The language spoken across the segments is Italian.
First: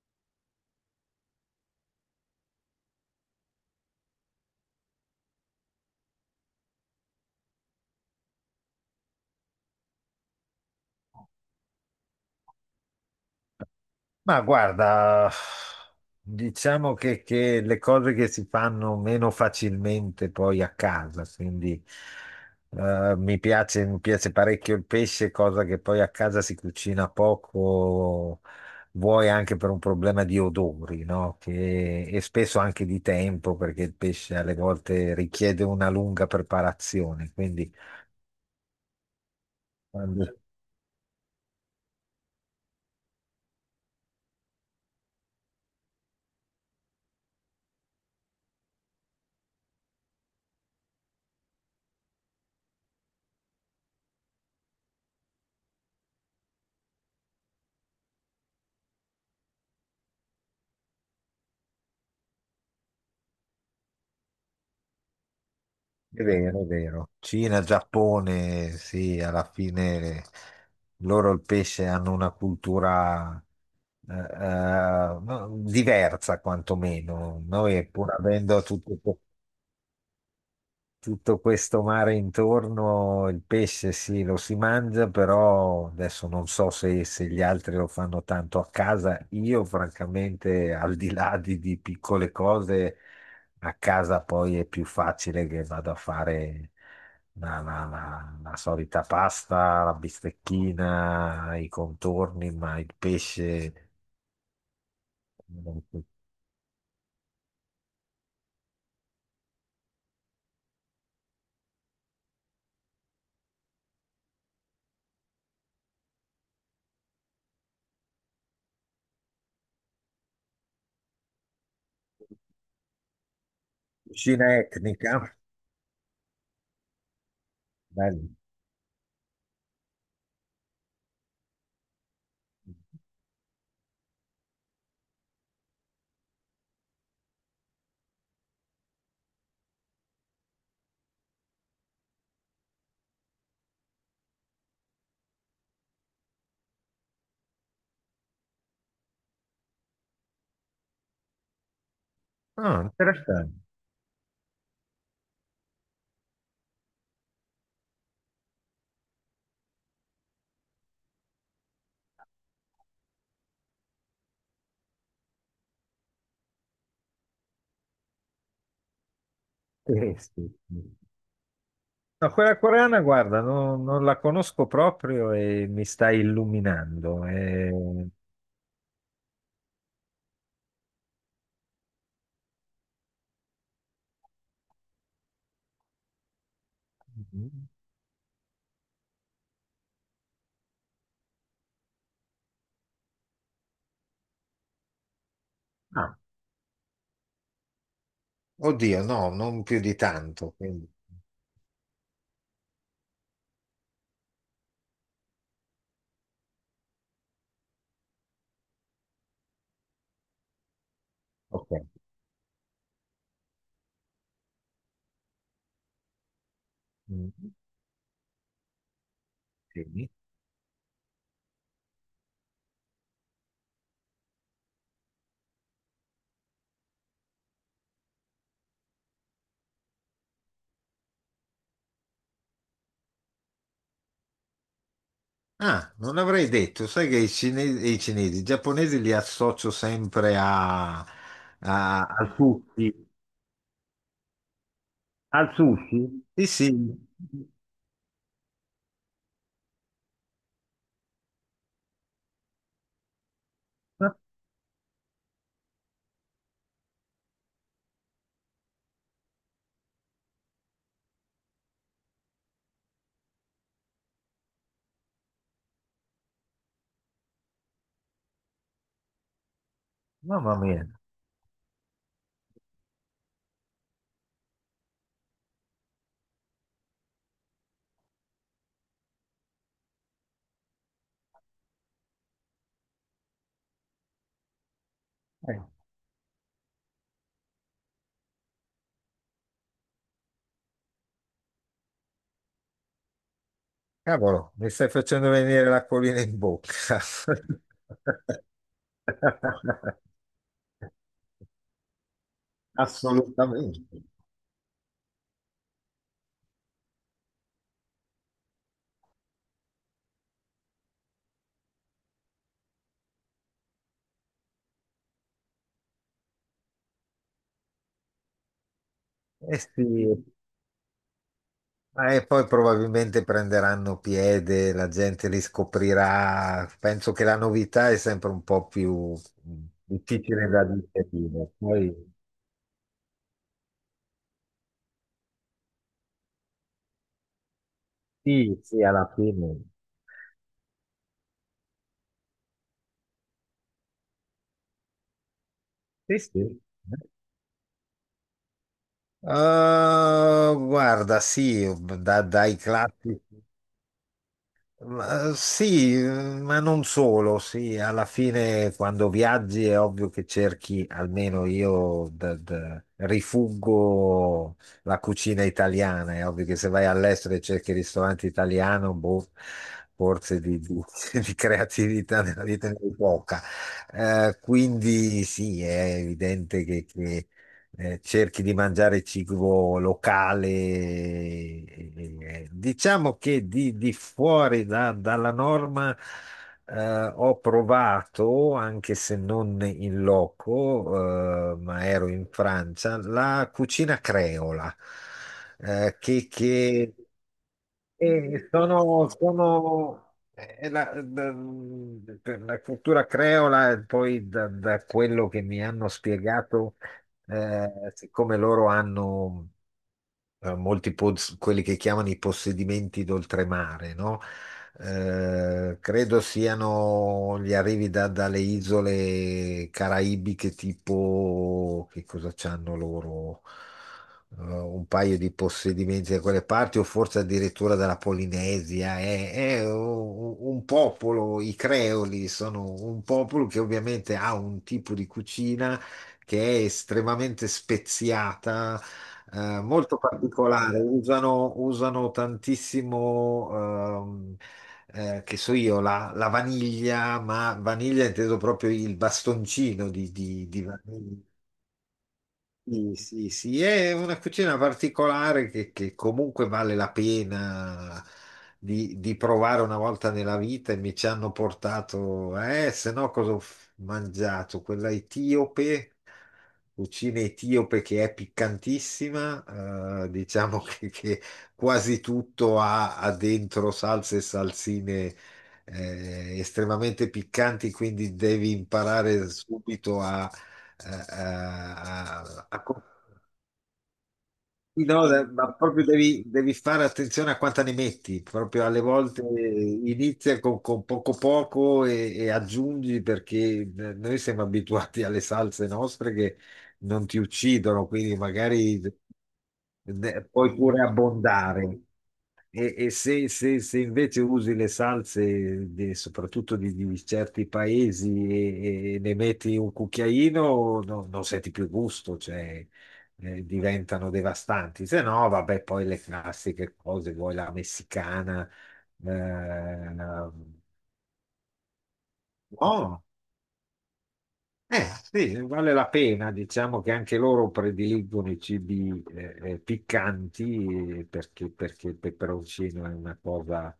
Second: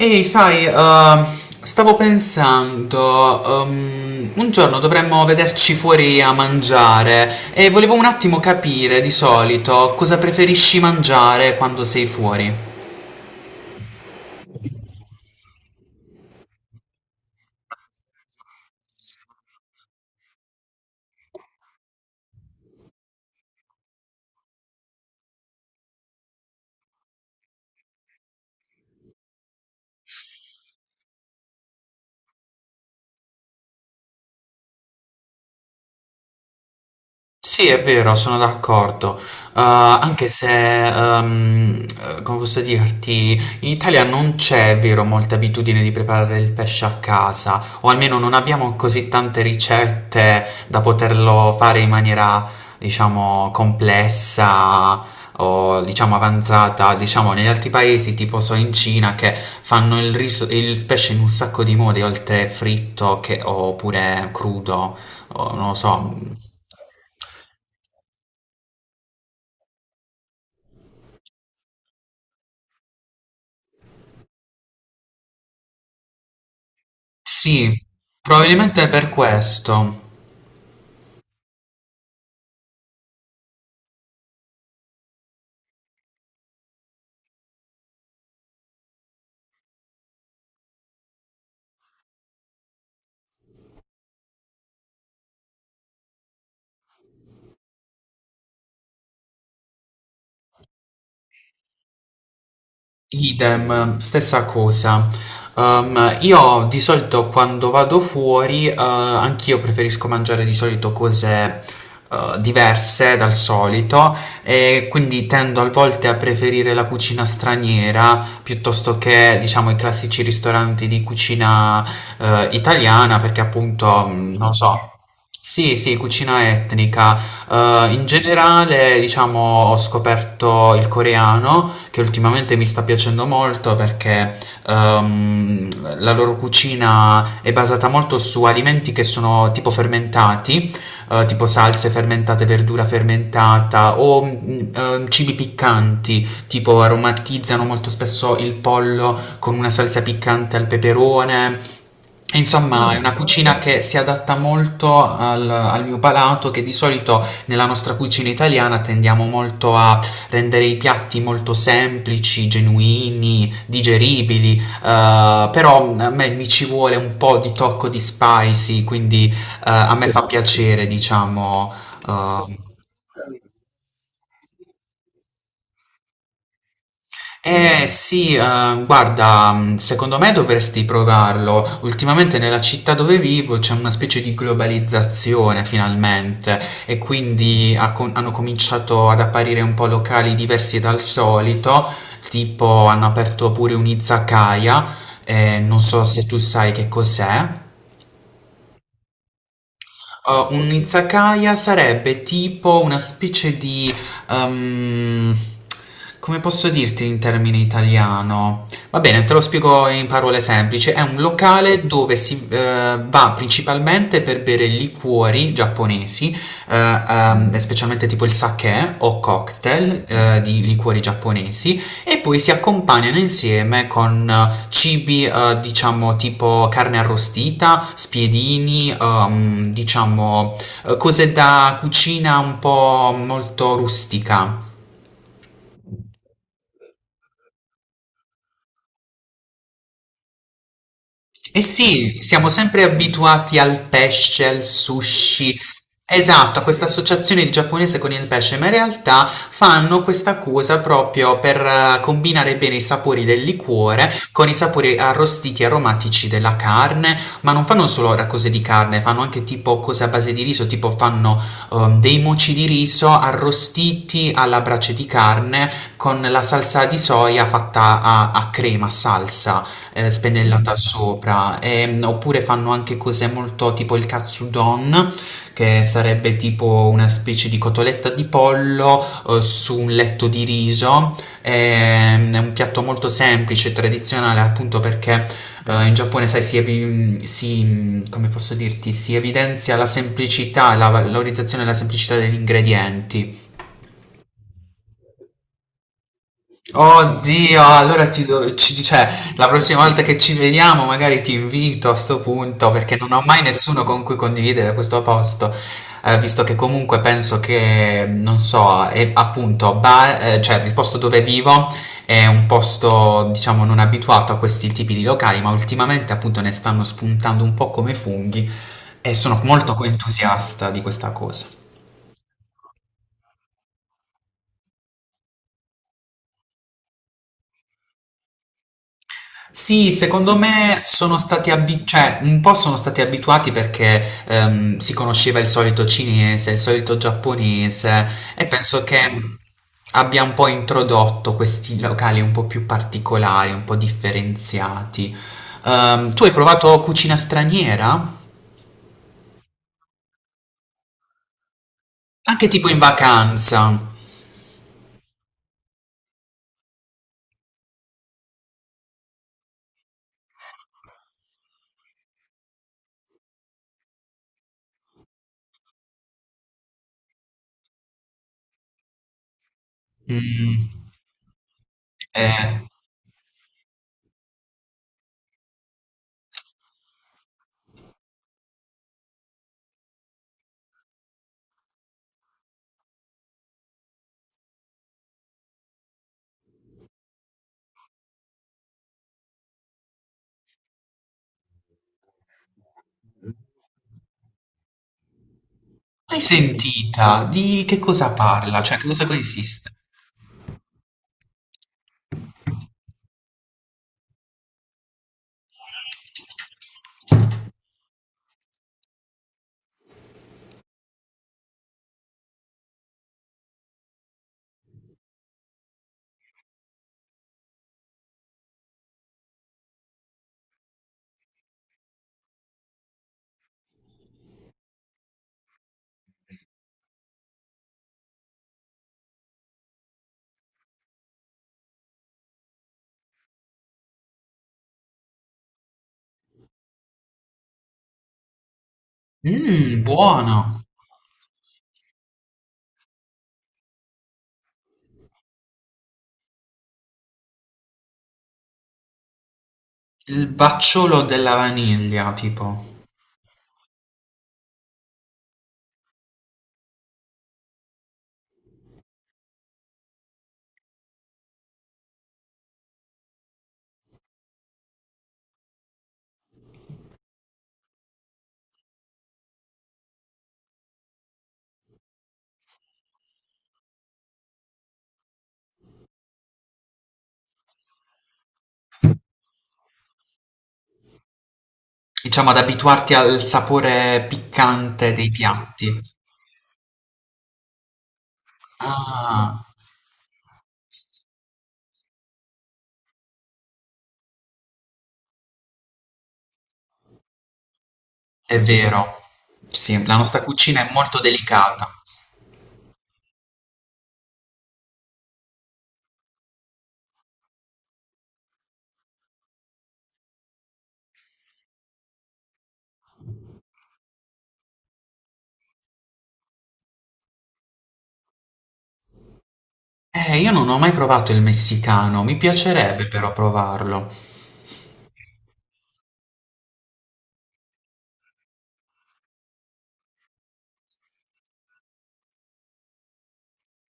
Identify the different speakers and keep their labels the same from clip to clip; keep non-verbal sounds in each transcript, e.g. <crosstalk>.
Speaker 1: Ehi, sai, stavo pensando, un giorno dovremmo vederci fuori a mangiare e volevo un attimo capire di solito cosa preferisci mangiare quando sei fuori.
Speaker 2: Ma guarda, diciamo che le cose che si fanno meno facilmente poi a casa, quindi mi piace parecchio il pesce, cosa che poi a casa si cucina poco, vuoi anche per un problema di odori, no? E spesso anche di tempo, perché il pesce alle volte richiede una lunga preparazione,
Speaker 1: Sì,
Speaker 2: quindi
Speaker 1: è vero, sono d'accordo.
Speaker 2: quando
Speaker 1: Anche se, uhm, come posso dirti, in Italia non c'è, è vero, molta abitudine di preparare il pesce a casa, o almeno non abbiamo così tante ricette da poterlo fare in maniera, diciamo, complessa o diciamo avanzata. Diciamo, negli altri paesi, tipo so in Cina, che fanno il riso il pesce in un sacco di modi, oltre fritto che oppure crudo, o non lo so,
Speaker 2: è
Speaker 1: mhmm.
Speaker 2: vero, è vero. Cina, Giappone, sì, alla fine loro il pesce hanno una cultura eh, eh, no, diversa quantomeno.
Speaker 1: Sì,
Speaker 2: Noi, pur avendo
Speaker 1: probabilmente è per questo.
Speaker 2: tutto questo mare intorno, il pesce sì, lo si mangia, però adesso non so se gli altri lo fanno tanto a casa. Io, francamente, al di là di piccole cose, a casa poi è più facile che vado a fare la solita pasta, la bistecchina, i contorni, ma il pesce.
Speaker 1: Idem, stessa cosa. Io di solito quando vado fuori, anch'io preferisco mangiare di solito cose, diverse dal solito e quindi tendo a volte a preferire la cucina straniera piuttosto che, diciamo, i classici ristoranti di cucina, italiana perché appunto,
Speaker 2: Cucina
Speaker 1: non so.
Speaker 2: etnica,
Speaker 1: Sì, sì, cucina etnica. In
Speaker 2: bello.
Speaker 1: generale, diciamo, ho scoperto il coreano che ultimamente mi sta piacendo molto perché ehm, la loro cucina è basata molto su alimenti che sono tipo fermentati, tipo salse fermentate, verdura fermentata o cibi piccanti, tipo aromatizzano molto spesso il pollo con una salsa piccante al peperone.
Speaker 2: Ah,
Speaker 1: Insomma, è una
Speaker 2: interessante.
Speaker 1: cucina che si adatta molto al, al mio palato, che di solito nella nostra cucina italiana tendiamo molto a rendere i piatti molto semplici, genuini, digeribili, però a me mi ci vuole un po' di tocco di spicy, quindi a me
Speaker 2: Sì,
Speaker 1: fa
Speaker 2: sì,
Speaker 1: piacere,
Speaker 2: sì.
Speaker 1: diciamo.
Speaker 2: No, quella
Speaker 1: eh,
Speaker 2: coreana, guarda, non la conosco proprio e mi sta illuminando. E...
Speaker 1: Eh sì, guarda, secondo me dovresti provarlo. Ultimamente nella città dove vivo c'è una specie di globalizzazione finalmente e quindi hanno cominciato ad apparire un po' locali diversi dal solito, tipo hanno aperto pure un izakaya, non so
Speaker 2: Ah,
Speaker 1: se tu sai che cos'è.
Speaker 2: oddio, no, non più di tanto,
Speaker 1: Un
Speaker 2: quindi,
Speaker 1: izakaya sarebbe tipo una specie di... ehm, come posso dirti in termini italiano? Va bene, te lo spiego in parole semplici. È un
Speaker 2: ok.
Speaker 1: locale dove si va principalmente per bere liquori giapponesi, eh,
Speaker 2: Mm,
Speaker 1: specialmente tipo il sake o cocktail
Speaker 2: sì.
Speaker 1: di liquori giapponesi, e poi si accompagnano insieme con cibi diciamo tipo carne arrostita, spiedini, diciamo cose da cucina un po' molto rustica.
Speaker 2: Ah, non l'avrei detto, sai che i giapponesi li associo sempre a,
Speaker 1: Eh sì,
Speaker 2: al
Speaker 1: siamo sempre
Speaker 2: sushi.
Speaker 1: abituati al pesce, al
Speaker 2: Al
Speaker 1: sushi.
Speaker 2: sushi? Sì,
Speaker 1: Esatto, a questa
Speaker 2: sì.
Speaker 1: associazione di giapponese con il pesce, ma in realtà fanno questa cosa proprio per combinare bene i sapori del liquore
Speaker 2: Ma-
Speaker 1: con i sapori arrostiti e aromatici della carne, ma non fanno solo ora cose di carne, fanno anche tipo cose a base di riso, tipo fanno dei moci di riso arrostiti alla brace di carne con la salsa di soia fatta a, a crema, salsa
Speaker 2: Mamma
Speaker 1: spennellata
Speaker 2: mia.
Speaker 1: sopra. Oppure fanno anche cose molto tipo il katsudon, che sarebbe tipo una specie di cotoletta di pollo su un letto di riso. È un piatto molto semplice, tradizionale, appunto perché
Speaker 2: Eh,
Speaker 1: in Giappone, sai, si, come posso dirti, si evidenzia la semplicità, la valorizzazione e la semplicità degli ingredienti.
Speaker 2: Cavolo, mi stai facendo venire l'acquolina in bocca.
Speaker 1: Oddio, allora cioè, la prossima volta
Speaker 2: <laughs>
Speaker 1: che ci vediamo magari ti invito a sto punto perché non ho mai
Speaker 2: Assolutamente.
Speaker 1: nessuno con cui condividere questo posto, visto che comunque penso che, non so, è appunto, cioè, il posto dove vivo è un posto, diciamo, non abituato a questi tipi di locali, ma ultimamente appunto ne stanno spuntando un po' come funghi e sono
Speaker 2: Eh
Speaker 1: molto
Speaker 2: sì,
Speaker 1: entusiasta di questa cosa.
Speaker 2: ma e poi probabilmente prenderanno piede, la gente li scoprirà. Penso che la novità è sempre un po' più
Speaker 1: Sì, secondo
Speaker 2: difficile da
Speaker 1: me sono stati
Speaker 2: digerire.
Speaker 1: abi
Speaker 2: Poi
Speaker 1: cioè un po' sono stati abituati perché, si conosceva il solito cinese, il solito giapponese e
Speaker 2: sì, sì,
Speaker 1: penso che
Speaker 2: alla fine.
Speaker 1: abbia un po' introdotto questi locali un po' più particolari, un po' differenziati.
Speaker 2: Sì,
Speaker 1: Tu hai
Speaker 2: sì.
Speaker 1: provato cucina straniera?
Speaker 2: Guarda, sì,
Speaker 1: Anche
Speaker 2: dai
Speaker 1: tipo in
Speaker 2: classici.
Speaker 1: vacanza?
Speaker 2: Ma, eh, sì, eh, ma non solo, sì, alla fine quando viaggi è ovvio che cerchi, almeno io rifuggo la cucina italiana, è ovvio che se vai all'estero e cerchi il ristorante italiano, boh, forse
Speaker 1: Mm,
Speaker 2: <laughs> di creatività nella
Speaker 1: eh,
Speaker 2: vita ne hai poca. Quindi sì, è evidente che, cerchi di mangiare cibo locale. Diciamo che di fuori dalla norma ho provato, anche se non in loco, ma ero in Francia, la cucina creola,
Speaker 1: mai
Speaker 2: che
Speaker 1: sentita? Di che cosa
Speaker 2: e
Speaker 1: parla? Cioè, che cosa consiste?
Speaker 2: sono per la cultura creola, e poi da quello che mi hanno spiegato, siccome loro hanno molti quelli che chiamano i possedimenti d'oltremare, no? Credo siano gli arrivi dalle isole caraibiche, tipo che cosa c'hanno loro? Un paio di possedimenti da quelle parti, o forse addirittura dalla Polinesia. Un popolo, i creoli sono un popolo che ovviamente ha un tipo di cucina che è estremamente speziata,
Speaker 1: Mmm,
Speaker 2: molto
Speaker 1: buono.
Speaker 2: particolare, usano tantissimo, che so io, la vaniglia, ma vaniglia inteso proprio il bastoncino
Speaker 1: Il
Speaker 2: di
Speaker 1: "Bacciolo
Speaker 2: vaniglia.
Speaker 1: della vaniglia", tipo.
Speaker 2: Sì, sì, sì, è una cucina particolare che comunque vale la pena di provare una volta nella vita e mi ci hanno portato, se no cosa ho mangiato? Quella etiope, cucina etiope che è piccantissima, diciamo che quasi tutto ha dentro salse e salsine estremamente piccanti, quindi devi imparare subito eh, eh,
Speaker 1: Diciamo ad
Speaker 2: a, a
Speaker 1: abituarti al sapore piccante
Speaker 2: no,
Speaker 1: dei
Speaker 2: ma
Speaker 1: piatti.
Speaker 2: proprio devi fare attenzione a quanta ne metti, proprio alle volte
Speaker 1: Ah,
Speaker 2: inizia con poco poco e aggiungi perché noi siamo abituati alle salse nostre che non ti uccidono, quindi
Speaker 1: è
Speaker 2: magari
Speaker 1: vero. Sì, la nostra
Speaker 2: puoi
Speaker 1: cucina è
Speaker 2: pure
Speaker 1: molto delicata.
Speaker 2: abbondare. Se invece usi le salse, soprattutto di certi paesi, e ne metti un cucchiaino, non senti più gusto, cioè, diventano devastanti. Se no, vabbè, poi le classiche cose, vuoi la messicana,
Speaker 1: Io
Speaker 2: eh,
Speaker 1: non ho mai provato il messicano, mi piacerebbe
Speaker 2: no,
Speaker 1: però provarlo.
Speaker 2: eh, sì, vale la pena, diciamo che anche loro prediligono i cibi piccanti perché il peperoncino è una cosa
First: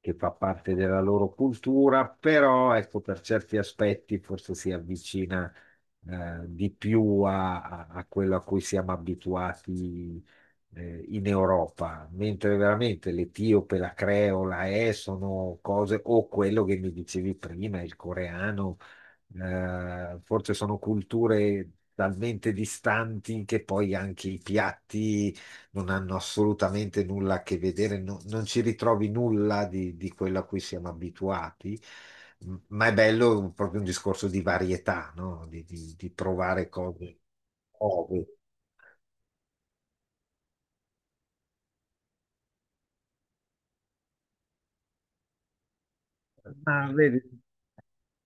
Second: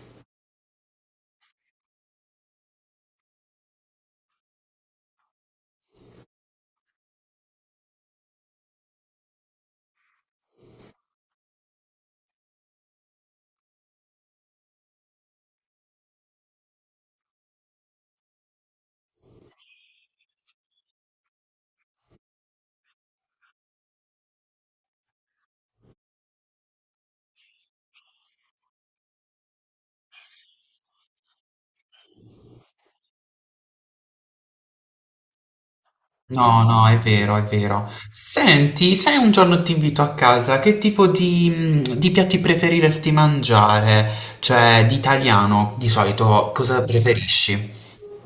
Speaker 2: che fa parte della loro cultura, però ecco, per certi aspetti forse si avvicina di più a, a quello a cui siamo abituati in Europa, mentre veramente l'etiope, la creola, sono cose, o quello che mi dicevi prima, il coreano forse sono culture talmente distanti che poi anche i piatti non hanno assolutamente nulla a che vedere, non ci ritrovi nulla di quello a cui siamo abituati, ma è bello proprio un discorso di varietà, no? Di
Speaker 1: No,
Speaker 2: provare
Speaker 1: no, è
Speaker 2: cose
Speaker 1: vero, è vero.
Speaker 2: nuove.
Speaker 1: Senti, se un giorno ti invito a casa, che tipo di, di piatti preferiresti mangiare? Cioè, di italiano, di solito,
Speaker 2: Ma
Speaker 1: cosa
Speaker 2: vedi?
Speaker 1: preferisci?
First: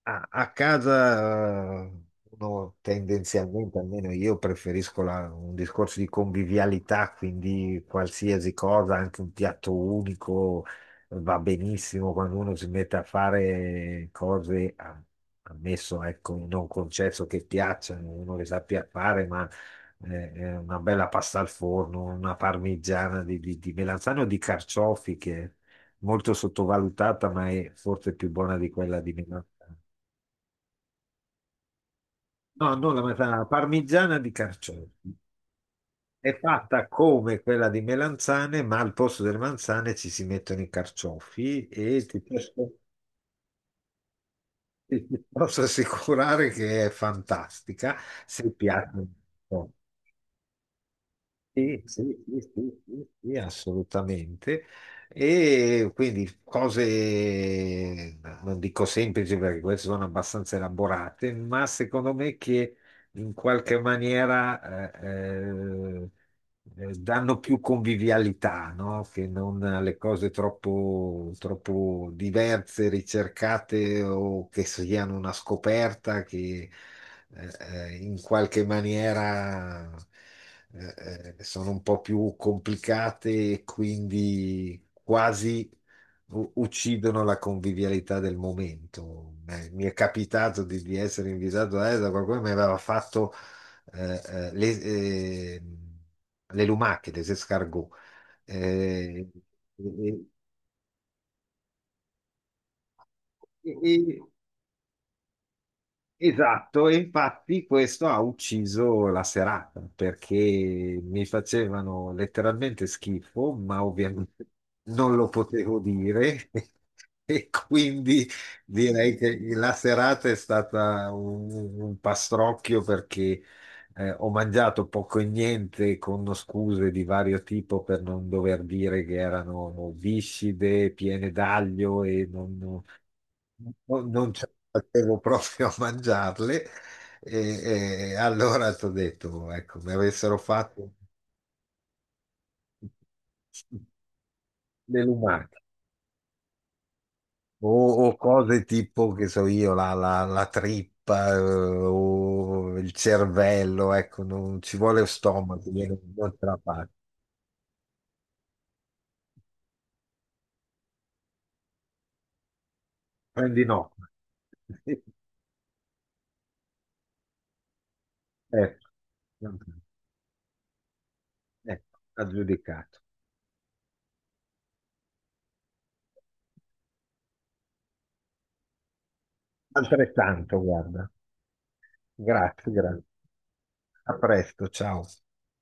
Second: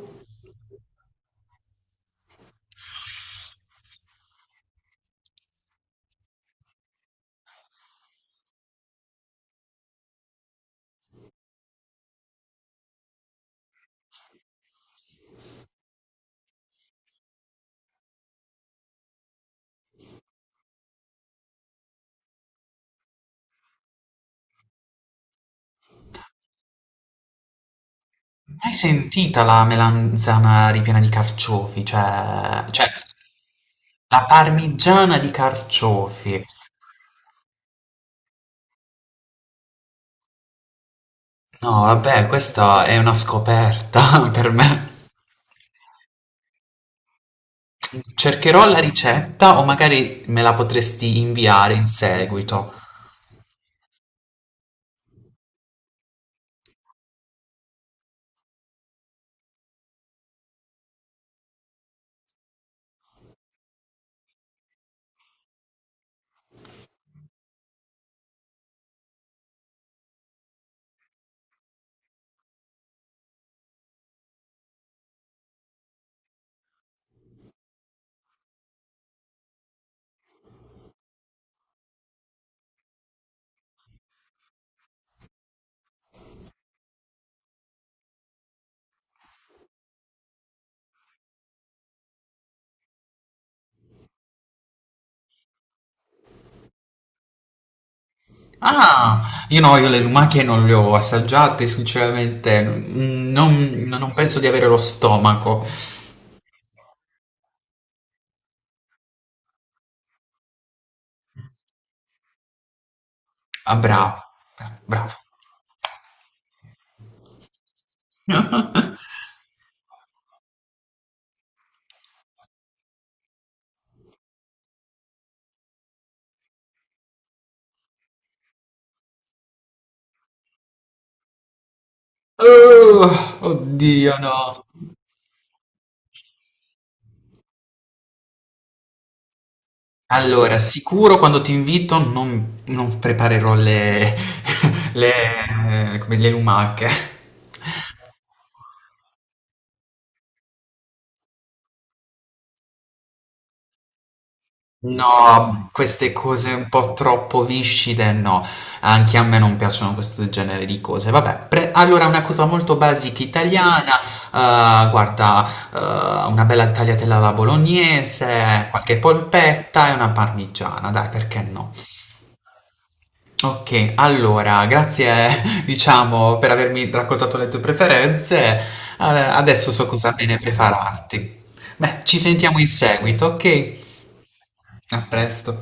Speaker 2: A, a casa uno tendenzialmente, almeno io preferisco un discorso di convivialità, quindi qualsiasi cosa, anche un piatto unico va benissimo quando uno si mette a fare cose, ammesso, ecco, non concesso che piacciono, uno le sappia fare, ma una bella pasta al forno, una parmigiana di melanzane o di carciofi che è molto sottovalutata, ma è forse più buona di
Speaker 1: Hai
Speaker 2: quella di
Speaker 1: sentita
Speaker 2: melanzane.
Speaker 1: la melanzana ripiena di carciofi? Cioè,
Speaker 2: No,
Speaker 1: cioè,
Speaker 2: non la melanzana, la parmigiana
Speaker 1: la
Speaker 2: di carciofi.
Speaker 1: parmigiana di carciofi.
Speaker 2: È fatta come quella di melanzane, ma al posto delle manzane ci si mettono i carciofi
Speaker 1: No,
Speaker 2: e
Speaker 1: vabbè, questa è una scoperta <laughs> per me.
Speaker 2: ti posso assicurare che è fantastica, se
Speaker 1: Cercherò la
Speaker 2: piace.
Speaker 1: ricetta o magari me la potresti inviare
Speaker 2: Sì,
Speaker 1: in
Speaker 2: sì, sì,
Speaker 1: seguito.
Speaker 2: sì, sì, sì, assolutamente. E quindi cose, non dico semplici perché queste sono abbastanza elaborate, ma secondo me che in qualche maniera... danno più convivialità, no? Che non le cose troppo, troppo diverse, ricercate o che siano una scoperta che in qualche maniera sono un po' più complicate e quindi quasi uccidono la convivialità del momento. Mi è capitato di essere invitato a ESA, qualcuno mi aveva fatto eh, eh, le, eh, le lumache, les escargots.
Speaker 1: Ah,
Speaker 2: Eh,
Speaker 1: io no, io le
Speaker 2: e-
Speaker 1: lumache non le ho assaggiate, sinceramente, non,
Speaker 2: e-
Speaker 1: non
Speaker 2: e-
Speaker 1: penso di avere lo stomaco.
Speaker 2: Esatto, e infatti questo ha ucciso la serata perché mi facevano letteralmente schifo,
Speaker 1: Ah,
Speaker 2: ma
Speaker 1: bravo,
Speaker 2: ovviamente <laughs>
Speaker 1: bravo.
Speaker 2: non lo potevo dire <laughs> e quindi direi che la serata è stata un pastrocchio perché ho mangiato poco e niente con scuse di vario tipo per non dover dire che erano viscide, piene d'aglio e non
Speaker 1: Oh,
Speaker 2: non
Speaker 1: oddio,
Speaker 2: non
Speaker 1: no.
Speaker 2: ce la facevo <laughs> proprio a mangiarle e allora ti ho detto, ecco, mi avessero
Speaker 1: Allora,
Speaker 2: fatto
Speaker 1: sicuro quando ti invito non preparerò
Speaker 2: <laughs>
Speaker 1: le <laughs>
Speaker 2: le
Speaker 1: le
Speaker 2: lumache
Speaker 1: come le lumache.
Speaker 2: o cose tipo, che so io, la trippa o il cervello, ecco, non ci vuole lo
Speaker 1: No,
Speaker 2: stomaco, io
Speaker 1: queste
Speaker 2: non ce
Speaker 1: cose
Speaker 2: la
Speaker 1: un
Speaker 2: faccio.
Speaker 1: po' troppo viscide no, anche a me non piacciono questo genere di cose. Vabbè, pre allora una cosa molto basic
Speaker 2: Prendi no.
Speaker 1: italiana,
Speaker 2: <laughs>
Speaker 1: guarda, una bella tagliatella alla bolognese,
Speaker 2: Ecco,
Speaker 1: qualche polpetta e una parmigiana, dai, perché no?
Speaker 2: ecco, aggiudicato.
Speaker 1: Ok, allora, grazie, <laughs> diciamo, per avermi raccontato le tue preferenze. Adesso so cosa bene
Speaker 2: Altrettanto, guarda.
Speaker 1: prepararti. Beh, ci sentiamo in
Speaker 2: Grazie, grazie.
Speaker 1: seguito, ok?
Speaker 2: A presto,
Speaker 1: A
Speaker 2: ciao.
Speaker 1: presto.